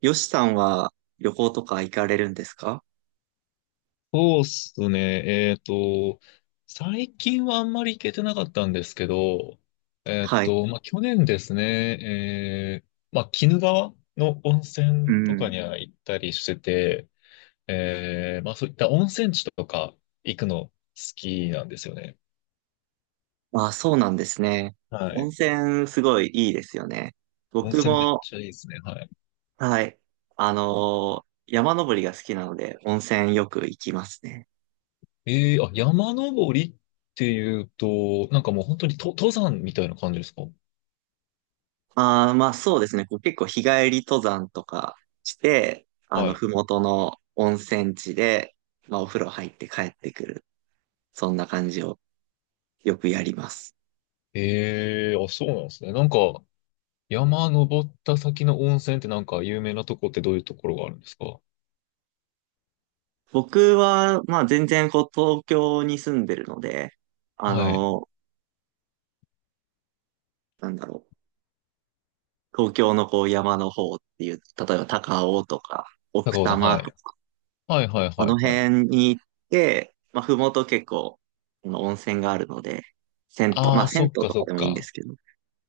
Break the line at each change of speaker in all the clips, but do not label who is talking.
よしさんは旅行とか行かれるんですか？
そうっすね。最近はあんまり行けてなかったんですけど、
はい。
去年ですね、鬼怒川の温
う
泉とか
ん。
には行ったりしてて、そういった温泉地とか行くの好きなんですよね。
まあ、そうなんですね。
は
温
い。
泉すごいいいですよね。
温
僕
泉めっ
も、
ちゃいいですね。は
はい、山登りが好きなので、温泉よく行きますね。
い。あ、山登りっていうと、なんかもう本当に登山みたいな感じですか？
まあー、まあそうですね。こう結構日帰り登山とかして、
はい。
ふもとの温泉地で、まあお風呂入って帰ってくる。そんな感じをよくやります。
あ、そうなんですね。なんか、山登った先の温泉ってなんか有名なとこってどういうところがあるんですか？
僕は、まあ全然こう東京に住んでるので、あ
はい。
の、なんだろう、東京のこう山の方っていう、例えば高尾とか奥
高尾
多
さん、
摩
は
と
い。
か、
はいはい
あ
は
の
いはい。
辺に行って、まあ麓結構、あの温泉があるので、銭湯、ま
あ
あ
あ、
銭
そ
湯
っか
と
そ
か
っ
でもいいんで
か。
すけど、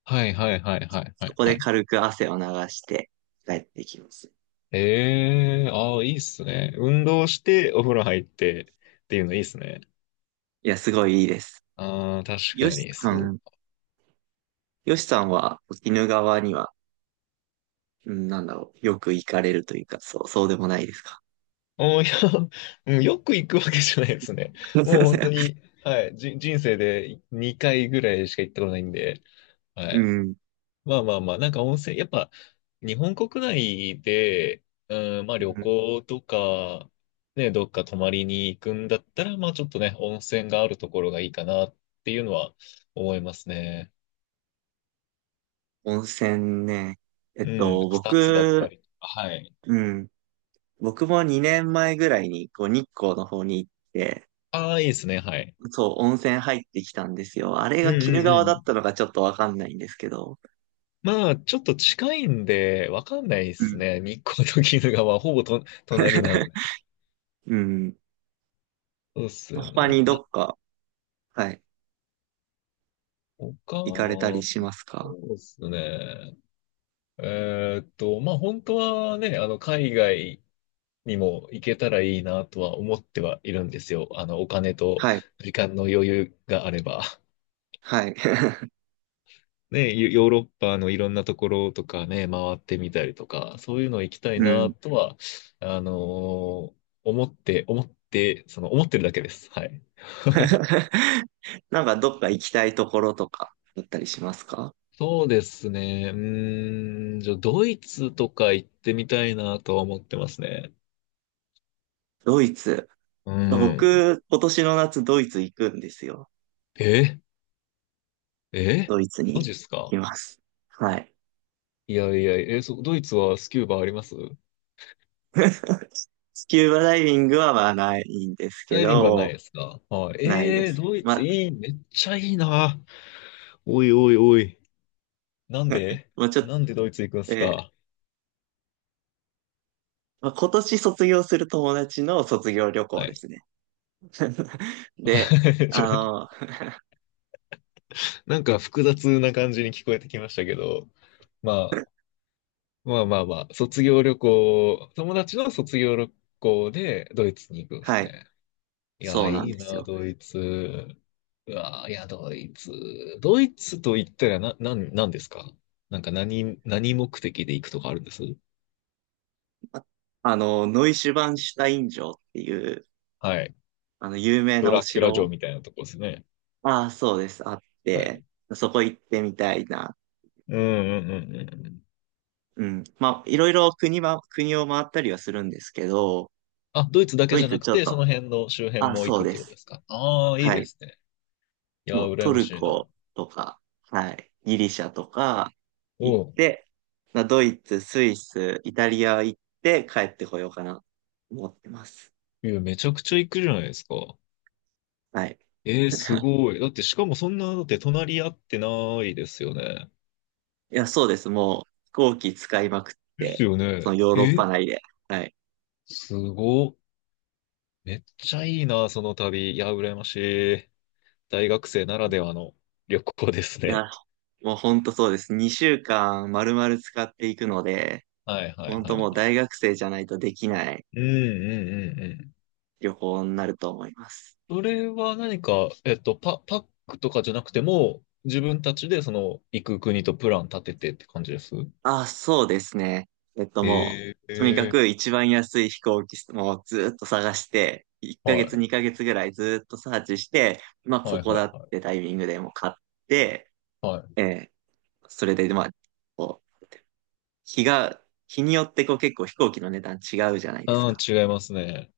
はいはいはいはいは
そ
い
こ
は
で
い。
軽く汗を流して帰ってきます。
ええー、ああ、いいっすね。運動してお風呂入ってっていうのいいっすね。
いや、すごいいいです。
ああ、確か
よし
に、
さ
そう。
ん、よしさんは鬼怒川には、うん、なんだろう、よく行かれるというか、そう、そうでもないですか？
あーいや、うん、よく行くわけじゃないですね。もう本当 に、はい、人生で2回ぐらいしか行ったことないんで、は
う
い。
ん、
まあまあまあ、なんか温泉、やっぱ日本国内で、うん、まあ
う
旅
ん。
行とか、ね、どっか泊まりに行くんだったら、まあちょっとね、温泉があるところがいいかなっていうのは思いますね。
温泉ね。
うん、草津だった
僕、
りとか、はい。
うん。僕も2年前ぐらいに、こう、日光の方に行って、
ああ、いいですね、はい。
そう、温泉入ってきたんですよ。あれ
う
が
ん
鬼
う
怒
んう
川だっ
ん。
たのかちょっとわかんないんですけど。
まあ、ちょっと近いんで、わかんないで
う
す
ん。
ね。日光と鬼怒川、ほぼ隣なの で。
うん。
そうっすよ
他
ね。
にどっか、はい、行かれたり
そ
しますか？
うっすね。本当はね、あの、海外にも行けたらいいなとは思ってはいるんですよ。あの、お金と
はい。
時間の余裕があれば。
はい。
ね、ヨーロッパのいろんなところとかね、回ってみたりとか、そういうの行きた い
う
な
ん。
とは、あのー思って、思って、その、思ってるだけです。はい。
なんかどっか行きたいところとかだったりしますか？
そうですね。うーん、じゃあ、ドイツとか行ってみたいなとは思ってますね。
ドイツ。
うん。
僕、今年の夏ドイツ行くんですよ。
ええ、
ドイツ
マジ
に
っす
い
か？
ます。はい。
いやいや、えーそドイツはスキューバあります？
スキューバダイビングはまあないんですけ
ダイビングはない
ど、
ですか？はい。
ないで
えー、
す。
ドイ
ま
ツ
あ、
いい、めっちゃいいな。おいおいおい。なん で、
まあちょっと、
なんでドイツ行くんすか？
まあ、今年卒業する友達の卒業旅
は
行で
い。
すね。で、
ち
あ
ょ
の、
なんか複雑な感じに聞こえてきましたけど、まあ、まあまあまあ、卒業旅行、友達の卒業旅行でドイツに行くんです
はい、
ね。い
そ
や、
うなん
い
で
い
す
な、
よ。
ドイツ。うわー、いや、ドイツ。ドイツと言ったらなんですか？なんか何目的で行くとかあるんです？
ああの、ノイシュバンシュタイン城っていう、
はい。
有名
ド
なお
ラキュラ城
城、
みたいなとこですね。
ああ、そうです、あっ
は
て、
い。
そこ行ってみたいな。
うんうんうんうんうん。
うん。まあ、いろいろ国を回ったりはするんですけど、
あ、ドイツだ
ド
けじ
イ
ゃな
ツ
く
ちょっ
て、そ
と
の辺の周辺
あ、
も行
そう
くっ
で
てこと
す。
ですか？ああー、いい
は
で
い。
すね。いや
も
ー、
う
羨
ト
ま
ル
しいな。
コとか、はい、ギリシャとか行っ
おう。
て、まあ、ドイツ、スイス、イタリア行って帰ってこようかな、思ってます。
いや、めちゃくちゃ行くじゃないですか。
はい。
えー、す ごい。だって、しかもそんな、だって隣り合ってないですよね。
いや、そうです。もう飛行機使いまくっ
です
て、
よ
その
ね。
ヨーロッパ内で。はい。
すごっ。めっちゃいいな、その旅。いや、羨ましい。大学生ならではの旅行です
い
ね。
や、もうほんとそうです。2週間丸々使っていくので、
はいは
ほ
い
ん
は
と
い
もう
は
大学生じゃないとできない
い。うんうんうんうん。
旅行になると思います。
それは何か、パックとかじゃなくても、自分たちでその、行く国とプラン立ててって感じです？
あ、そうですね。も
え
う、とにかく
え
一番安い飛行機もずっと探して、1
ー、
ヶ月
は
2ヶ月ぐらいずっとサーチして、まあ
い、
こ
はい
こ
は
だ
い
っ
は
てタイミングでもう買って、
い。はい。
ええそれでまあ、こう、日が、日によってこう結構飛行機の値段違うじゃないです
うん、
か。
違いますね。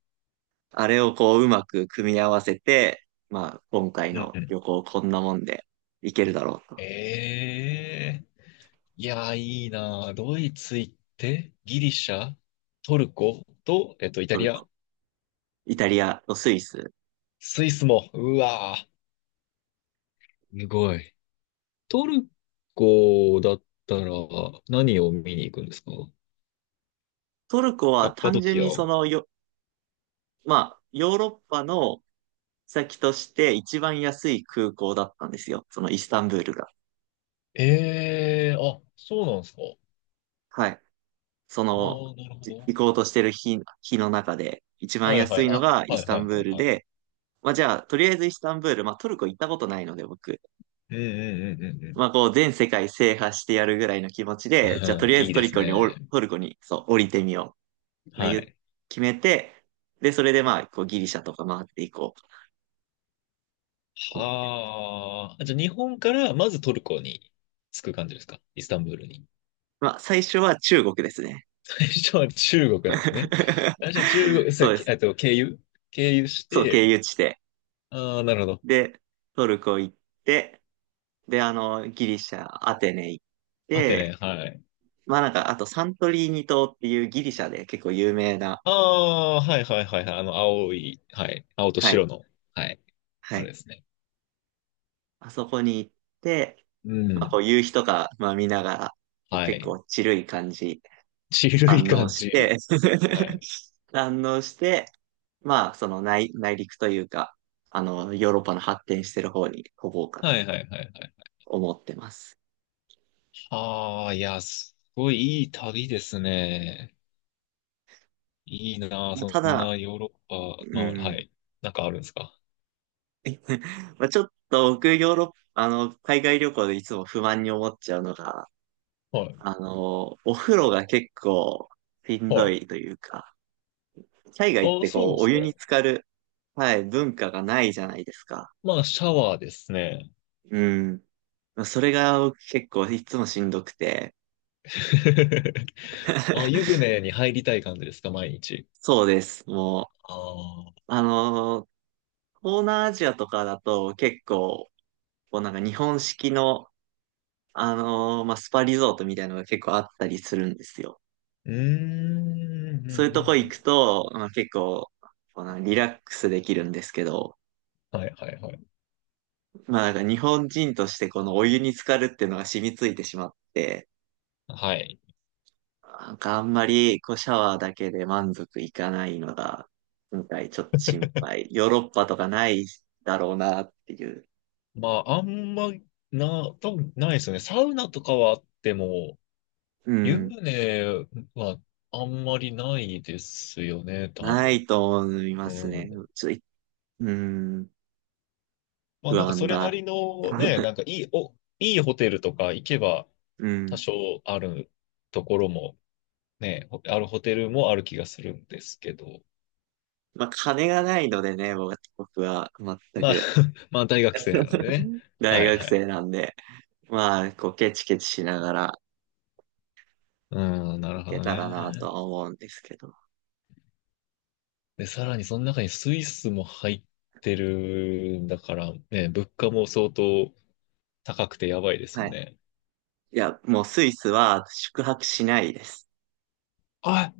あれをこううまく組み合わせて、まあ今回
うん
の
うん。
旅行こんなもんで行けるだろうと。
ええ、いやー、いいなー。ドイツ行って、ギリシャ、トルコと、えっと、イタ
トル
リ
コ、
ア。
イタリアとスイス。
スイスも、うわぁ。すごい。トルコだったら何を見に行くんですか？
トルコ
カ
は
ッパ
単
ド
純
キア。
にそのよ、まあ、ヨーロッパの先として一番安い空港だったんですよ。そのイスタンブールが。
ええー、あ、そうなんですか？
はい。そ
あ
の、
あ、なるほど。
行こうとしてる日の中で、一番
はいは
安
い、
いの
あ、
がイ
は
ス
い
タ
は
ン
い
ブー
はい
ル
はい。
で、まあじゃあ、とりあえずイスタンブール、まあトルコ行ったことないので僕、
うんうんうんうんう
まあこう全世界制覇してやるぐらいの気持ちで、じゃあと
ん。う
りあ
ん、
え
い
ず
い
ト
で
ル
す
コにおる、
ね。
トルコに、そう、降りてみよう。まあ、
は
言う
い。
決めて、で、それでまあ、こうギリシャとか回っていこうと思って。
はあ。じゃあ日本からまずトルコに着く感じですか？イスタンブールに。
まあ最初は中国ですね。
最初は中国なんですね。最初は中国、さ、
そうです。
えっと、経由、経由し
そう、経
て、
由地で。
ああ、なるほど。
で、トルコ行って、で、ギリシャ、アテネ行っ
アテネ、
て、
はい。
まあなんか、あとサントリーニ島っていうギリシャで結構有名な、
ああ、はいはいはいはい。あの、青い、はい。青と
はい、
白の、はい。
は
あれ
い。
ですね。
あそこに行って、
う
まあこ
ん。
う夕日とか、まあ見ながら、こう
は
結
い。
構チルい感じ、
ちるい
堪能
感
し
じ。
て
はい。
堪能して、まあ内陸というか、ヨーロッパの発展してる方に飛ぼうか
は
な、
いはいはいはい。
思ってます。
ああ、いや、すごいいい旅ですね。いいなあ、
まあ、た
そんな
だ、
ヨーロッパ、まあ、
う
は
ん、
い。なんかあるんですか？
まあ、ちょっと僕、ヨーロッパ、海外旅行でいつも不満に思っちゃうのが、
はい。
お風呂が結構しん
は
ど
い。
いというか、海外っ
ああ、
て
そう
こ
で
う、お
すか。
湯に浸かる、はい、文化がないじゃないですか。
まあ、シャワーですね。
うん。まあそれが僕結構いつもしんどくて、
あ、湯 船に入りたい感じですか、毎日？
そうです。も
ああ。
う、東南アジアとかだと結構、こうなんか日本式の、まあ、スパリゾートみたいなのが結構あったりするんですよ。
うーん、うん、うん、
そういうとこ行
うん。
くと、まあ、結構、このリラックスできるんですけど、
はいはいはい。
まあなんか日本人としてこのお湯に浸かるっていうのが染みついてしまって、
はい。
なんかあんまりこうシャワーだけで満足いかないのが、今回ちょっと心配。ヨーロッパとかないだろうなっていう。
まあ、あんま、多分ないですよね。サウナとかはあっても、
う
湯
ん。
船はあんまりないですよね、多
な
分。
いと思いま
う
すね。
ん。
ちょっと、うん。
まあ
不
なんか
安
それな
だ。
りのね、いいホテルとか行けば
う
多
ん。
少あるところもね、あるホテルもある気がするんですけど。
まあ金がないのでね、僕は僕は全
まあ
く。
まあ大学生なんでね。
大
はい
学
は
生
い。
なんで。まあ、こう、ケチケチしながら
うん、な
行
るほ
け
ど
たらなと
ね。
は思うんですけど。
で、さらにその中にスイスも入ってるんだからね、物価も相当高くてやばいです
は
よ
い。
ね。
いや、もうスイスは宿泊しないです。
あ、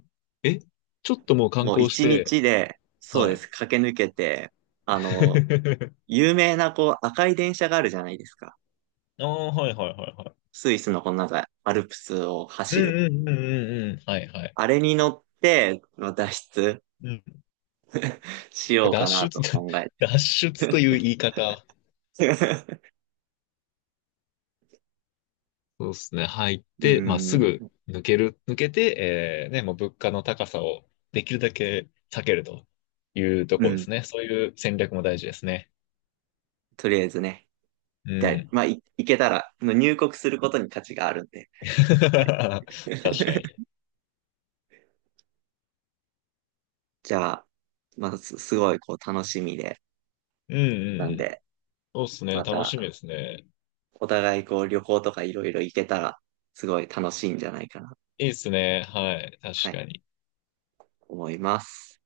え、ちょっともう観
もう
光し
一
て、
日で、そう
は
で
い。
す、駆け抜けて、あの、有名なこう、赤い電車があるじゃないですか。
ああ、はいはいはいはい。
スイスのこのなんか、アルプスを
うん
走る。
うんうんうんうん。はいはい。
あれに乗って、まあ脱出
うん。
しよう
脱
かな
出、
と 考えて。
脱出という言い方。そうですね。入っ
う
て、まあ、す
ん、
ぐ抜ける、抜けて、えーね、もう物価の高さをできるだけ避けるというと
う
ころで
ん、
すね。そういう戦略も大事ですね。
とりあえずね。
う
で、
ん。
まあ、行けたら、入国することに価値があるんで。
確
はい、
かに。
じゃあ、まあ、すごいこう楽しみで、
うんう
な
ん
ん
うん。
で、
そうっすね。
ま
楽
た
しみですね。
お互いこう旅行とかいろいろ行けたら、すごい楽しいんじゃないかな、
いいっすね。はい。確
はい、
かに。
思います。